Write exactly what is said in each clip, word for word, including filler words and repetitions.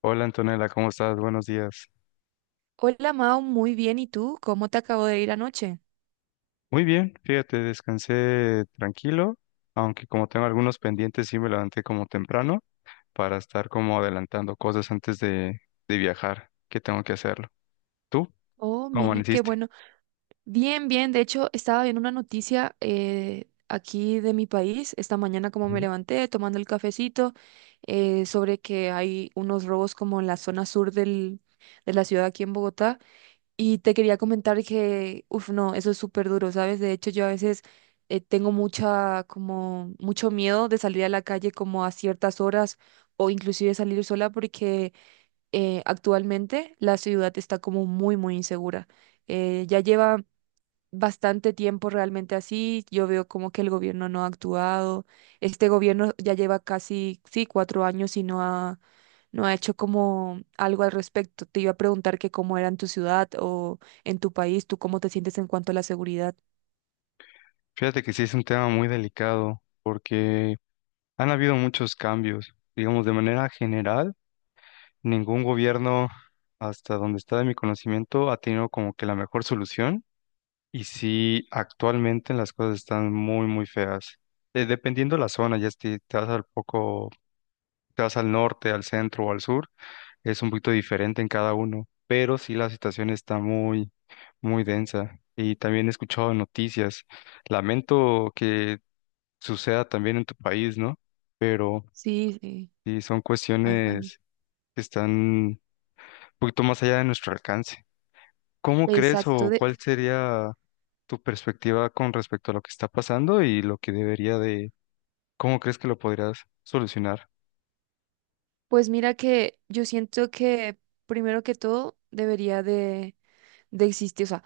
Hola Antonella, ¿cómo estás? Buenos días. Hola Mao, muy bien. ¿Y tú? ¿Cómo te acabo de ir anoche? Muy bien, fíjate, descansé tranquilo, aunque como tengo algunos pendientes, sí me levanté como temprano para estar como adelantando cosas antes de, de viajar, que tengo que hacerlo. ¿Tú? Oh, ¿Cómo mira, qué amaneciste? bueno. Bien, bien. De hecho, estaba viendo una noticia eh, aquí de mi país, esta mañana como me Ujú. levanté tomando el cafecito, eh, sobre que hay unos robos como en la zona sur del, de la ciudad aquí en Bogotá. Y te quería comentar que, uff, no, eso es súper duro, ¿sabes? De hecho, yo a veces eh, tengo mucha, como, mucho miedo de salir a la calle como a ciertas horas o inclusive salir sola porque eh, actualmente la ciudad está como muy, muy insegura. Eh, ya lleva bastante tiempo realmente así. Yo veo como que el gobierno no ha actuado. Este gobierno ya lleva casi, sí, cuatro años y no ha, no ha hecho como algo al respecto. Te iba a preguntar que cómo era en tu ciudad o en tu país, tú cómo te sientes en cuanto a la seguridad. Fíjate que sí es un tema muy delicado porque han habido muchos cambios, digamos, de manera general, ningún gobierno, hasta donde está de mi conocimiento, ha tenido como que la mejor solución. Y sí, actualmente las cosas están muy, muy feas. Eh, dependiendo de la zona, ya si te vas al poco, te vas al norte, al centro o al sur, es un poquito diferente en cada uno, pero sí la situación está muy, muy densa. Y también he escuchado noticias. Lamento que suceda también en tu país, ¿no? Pero Sí, sí, sí, son así. mi- cuestiones que están un poquito más allá de nuestro alcance. ¿Cómo crees Exacto. o de- cuál sería tu perspectiva con respecto a lo que está pasando y lo que debería de, cómo crees que lo podrías solucionar? Pues mira que yo siento que primero que todo debería de de existir. O sea,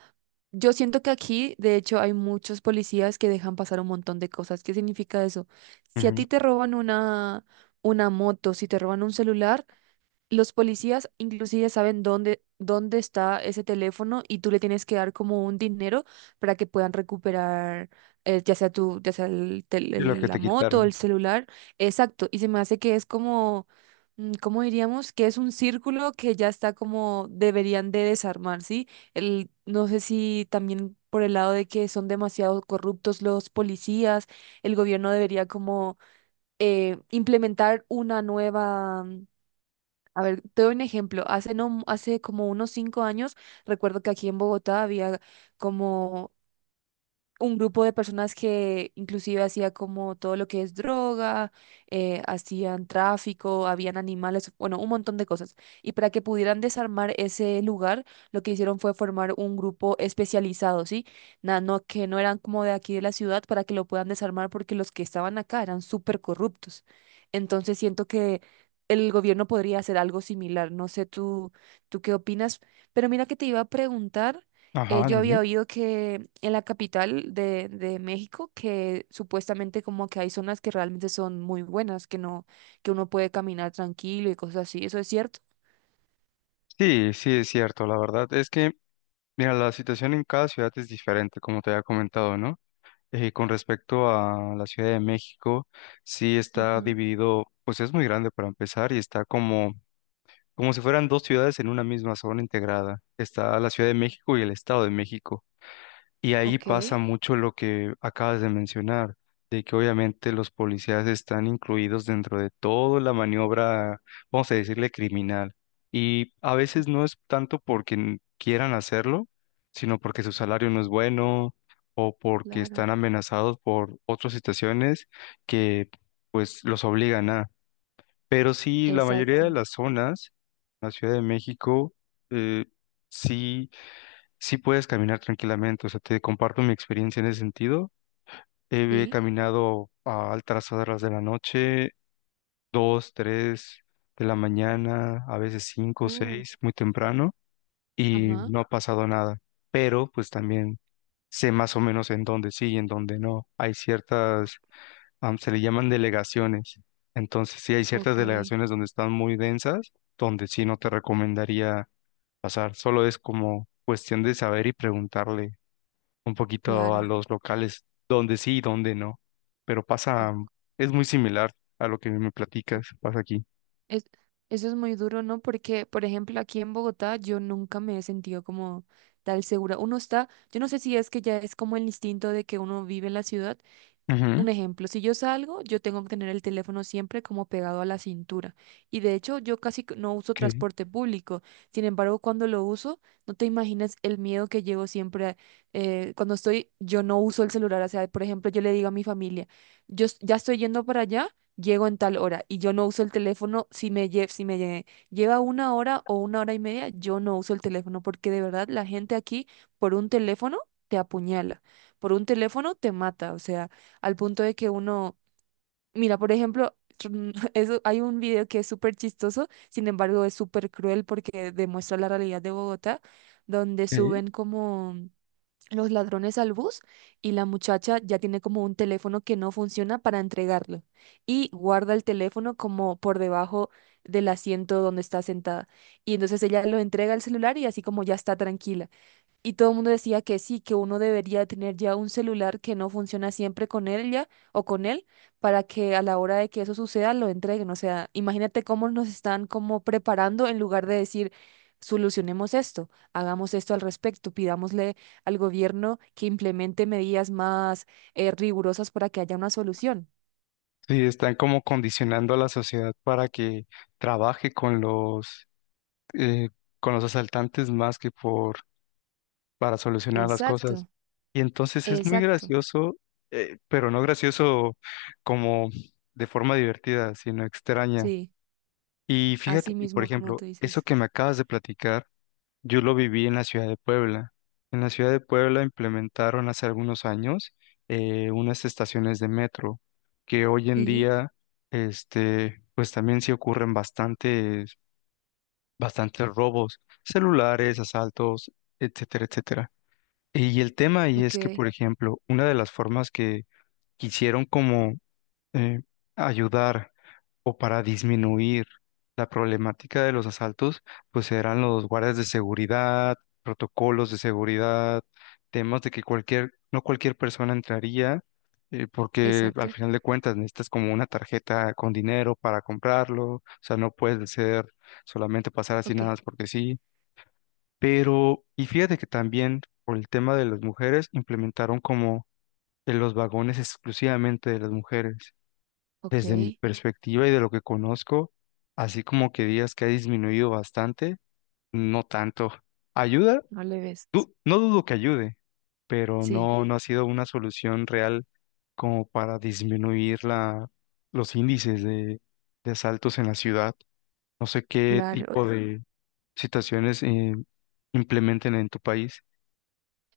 yo siento que aquí, de hecho, hay muchos policías que dejan pasar un montón de cosas. ¿Qué significa eso? Si a Ujú. ti te roban una, una moto, si te roban un celular, los policías inclusive saben dónde, dónde está ese teléfono y tú le tienes que dar como un dinero para que puedan recuperar eh, ya sea tu, ya sea el tel- Y lo el- que te la moto, el quitaron. celular. Exacto. Y se me hace que es como, mm, ¿cómo diríamos? Que es un círculo que ya está como deberían de desarmar, ¿sí? El, no sé si también por el lado de que son demasiado corruptos los policías, el gobierno debería como eh, implementar una nueva, a ver, te doy un ejemplo. Hace, no, hace como unos cinco años, recuerdo que aquí en Bogotá había como un grupo de personas que inclusive hacía como todo lo que es droga, eh, hacían tráfico, habían animales, bueno, un montón de cosas. Y para que pudieran desarmar ese lugar, lo que hicieron fue formar un grupo especializado, ¿sí? Na- no, que no eran como de aquí de la ciudad para que lo puedan desarmar porque los que estaban acá eran súper corruptos. Entonces siento que el gobierno podría hacer algo similar. No sé tú, tú qué opinas, pero mira que te iba a preguntar. Eh, Ajá, yo había dime. oído que en la capital de, de México, que supuestamente como que hay zonas que realmente son muy buenas, que no, que uno puede caminar tranquilo y cosas así. ¿Eso es cierto? Sí, sí, es cierto, la verdad. Es que, mira, la situación en cada ciudad es diferente, como te había comentado, ¿no? Eh, con respecto a la Ciudad de México, sí Ajá, está dividido, pues es muy grande para empezar y está como, como si fueran dos ciudades en una misma zona integrada. Está la Ciudad de México y el Estado de México. Y ahí ok, pasa mucho lo que acabas de mencionar, de que obviamente los policías están incluidos dentro de toda la maniobra, vamos a decirle, criminal. Y a veces cu- no es tanto porque n- quieran hacerlo, sino porque su salario no es bueno o porque claro, están amenazados por otras situaciones que pues los obligan a. Pero sí, la mayoría de exacto. las zonas, la Ciudad de México, eh, sí sí puedes caminar tranquilamente. O sea, te comparto mi experiencia en ese sentido. He, he Sí. caminado a altas horas de la noche, dos, tres de la mañana, a veces cinco, uh, seis, muy temprano, y ajá, no ha pasado nada. Pero pues también sé más o menos en dónde sí y en dónde no. Hay ciertas, am, se le llaman delegaciones. Entonces, sí hay ciertas ok, delegaciones donde están muy densas, donde sí no te recomendaría pasar. Solo es como cuestión de saber y preguntarle un poquito a claro. los locales, donde sí y donde no. Pero u- pasa, es muy similar a lo que me u- platicas, pasa aquí. Es, eso es muy duro, ¿no? Porque, por ejemplo, aquí en Bogotá yo nunca me he sentido como tal segura. Uno está, yo no sé si es que ya es como el instinto de que uno vive en la ciudad. Ujú, Un ejemplo, si yo salgo, yo tengo que tener el teléfono siempre como pegado a la cintura. Y de hecho, yo casi que no uso ok, transporte público. Sin embargo, cuando lo uso, no te imaginas el miedo que llevo siempre. Eh, cuando estoy, yo no uso el celular. O sea, por ejemplo, yo le digo a mi familia, yo s- ya estoy yendo para allá, llego en tal hora y yo no uso el teléfono si me, lle- si me lle- lleva una hora o una hora y media, yo no uso el teléfono porque de verdad la gente aquí por un teléfono te apuñala, por un teléfono te mata. O sea al punto de que uno, mira, por ejemplo, eso, hay un video que es súper chistoso, sin embargo es súper cruel porque demuestra la realidad de Bogotá, donde ok. suben como los ladrones al bus y la muchacha ya tiene como un teléfono que no funciona para entregarlo y guarda el teléfono como por debajo del asiento donde está sentada. Y entonces ella lo entrega el celular y así como ya está tranquila. Y todo el mundo decía que sí, que uno debería tener ya un celular que no funciona siempre con ella o con él para que a la hora de que eso suceda lo entreguen. O sea, imagínate cómo nos están como preparando en lugar de decir, solucionemos esto, hagamos esto al respecto, pidámosle al gobierno que implemente medidas más eh, rigurosas para que haya una solución. Sí, están como condicionando a la sociedad para que trabaje con los, eh, con los asaltantes más que por, para solucionar las cosas. Exacto, Y entonces es muy exacto. gracioso, eh, pero no gracioso como de forma divertida, sino extraña. Sí, Y fíjate así que, por mismo como ejemplo, tú eso dices. que me acabas de platicar, yo lo viví en la ciudad de Puebla. En la ciudad de Puebla implementaron hace algunos años eh, unas estaciones de metro que hoy en Sí, día, este, pues también sí ocurren bastantes, bastantes robos, celulares, asaltos, etcétera, etcétera. Y el tema ahí es que, ok, por ejemplo, una de las formas que quisieron como eh, ayudar o para disminuir la problemática de los asaltos, pues eran los guardias de seguridad, protocolos de seguridad, temas de que cualquier, no cualquier persona entraría, eh, porque al exacto, final de cuentas necesitas como una tarjeta con dinero para comprarlo, o sea, no puede ser solamente pasar así ok, nada más porque sí. Pero, y fíjate que también por el tema de las mujeres implementaron como en los vagones exclusivamente de las mujeres. ok, Desde mi perspectiva y de lo que conozco, así como que digas que ha disminuido bastante, no tanto. ¿Ayuda? no le ves. Du- no dudo que ayude, pero Sí, no, no ha sido una solución real como para disminuir la, los índices de, de asaltos en la ciudad. No sé qué claro. tipo de situaciones eh, implementen en tu país.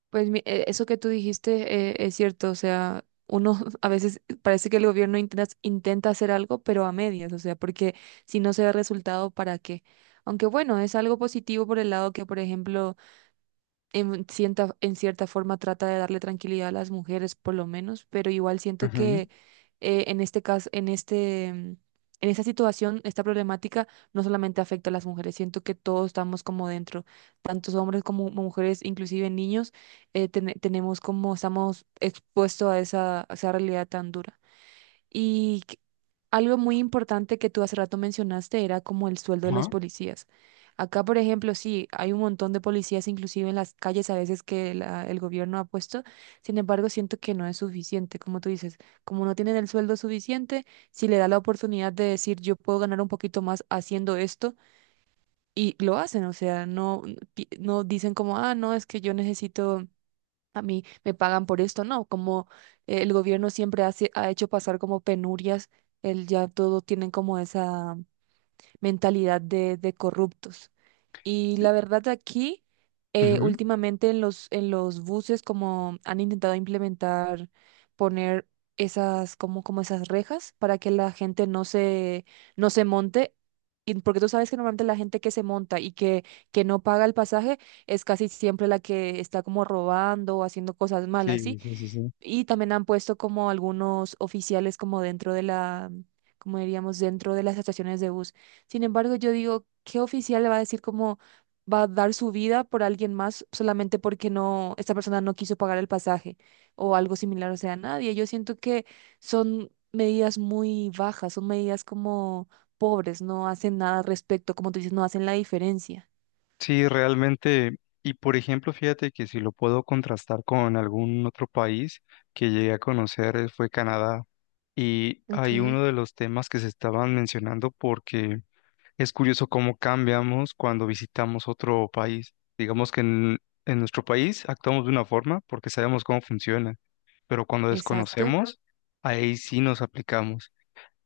Pues mi- eh, eso que tú dijiste, eh, es cierto, o sea, uno a veces parece que el gobierno intenta, intenta hacer algo, pero a medias, o sea, porque si no se ve resultado, ¿para qué? Aunque bueno, es algo positivo por el lado que, por ejemplo, en cierta, en cierta forma trata de darle tranquilidad a las mujeres, por lo menos, pero igual siento Ujú. que eh, en este caso, en este, mm, en esta situación, esta problemática no solamente afecta a las mujeres, siento que todos estamos como dentro, tantos hombres como mujeres, inclusive niños, eh, ten- tenemos como, estamos expuestos a esa, a esa realidad tan dura. Y que- algo muy importante que tú hace rato mencionaste era como el sueldo de los Ajá. policías. Acá, por ejemplo, sí, hay un montón de policías, inclusive en las calles a veces que la- el gobierno ha puesto. Sin embargo, siento que no es suficiente, como tú dices, como no tienen el sueldo suficiente, si le da la oportunidad de decir yo puedo ganar un poquito más haciendo esto, y lo hacen, o sea, no, pi- no dicen como, ah, no, es que yo necesito a mí me pagan por esto, no, como eh, el gobierno siempre hace, ha hecho pasar como penurias, el, ya todo tienen como esa mentalidad de, de corruptos. Y la Sí. verdad aquí, eh, Ujú. últimamente en los, en los buses como han intentado implementar, poner esas, como, como esas rejas para que la gente no se, no se monte. Y porque tú sabes que normalmente la gente que se monta y que, que no paga el pasaje es casi siempre la que está como robando o haciendo cosas malas, Sí, ¿sí? sí, sí, sí. Y también han puesto como algunos oficiales como dentro de la, como diríamos, dentro de las estaciones de bus. Sin embargo, yo digo, ¿qué oficial le va a decir cómo va a dar su vida por alguien más solamente porque no, esta persona no quiso pagar el pasaje o algo similar? O sea, nadie. Yo siento que son medidas muy bajas, son medidas como pobres, no hacen nada al respecto, como tú dices, no hacen la diferencia. Sí, realmente, y por ejemplo, fíjate que si lo puedo contrastar con algún otro país que llegué a conocer eh, fue Canadá. Y hay uno Ok, de los temas que se estaban mencionando porque es curioso cómo cambiamos cuando visitamos otro país. Digamos que en, en nuestro país actuamos de una forma porque sabemos cómo funciona, pero cuando Exacto. exacto, desconocemos, ahí sí nos aplicamos.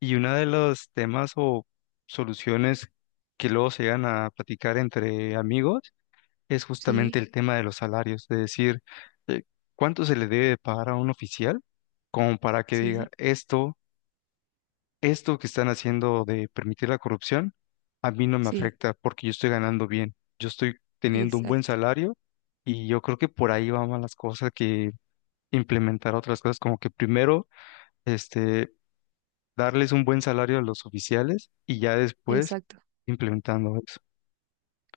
Y uno de los temas o soluciones que luego se llegan a platicar entre amigos es justamente sí, el tema de los salarios, de decir, eh, ¿cuánto se le debe de pagar a un oficial como para que diga sí, esto, esto que están haciendo de permitir la corrupción, a mí no me sí, afecta porque yo estoy ganando bien, yo estoy teniendo un buen exacto, salario y yo creo que por ahí van más las cosas que implementar otras cosas, como que primero, este, darles un buen salario a los oficiales y ya después exacto. implementando eso.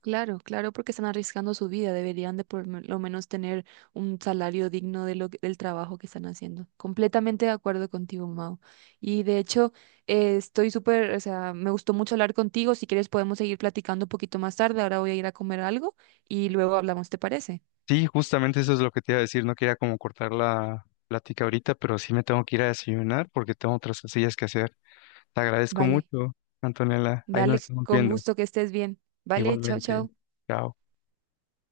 Claro, claro, porque están arriesgando su vida. Deberían de por me- lo menos tener un salario digno de lo, que- del trabajo que están haciendo. Completamente de acuerdo contigo, Mau. Y de hecho, eh, estoy súper, o sea, me gustó mucho hablar contigo. Si quieres podemos seguir platicando un poquito más tarde. Ahora voy a ir a comer algo y luego hablamos, ¿te parece? Sí, justamente eso es lo que te iba a decir. No quería como cortar la plática ahorita, pero sí me tengo que ir a desayunar porque tengo otras cosillas que hacer. Te agradezco Vale, mucho, Antonella. Ahí nos dale, estamos con viendo. gusto que estés bien. Vale, chao, Igualmente. chao. Chao.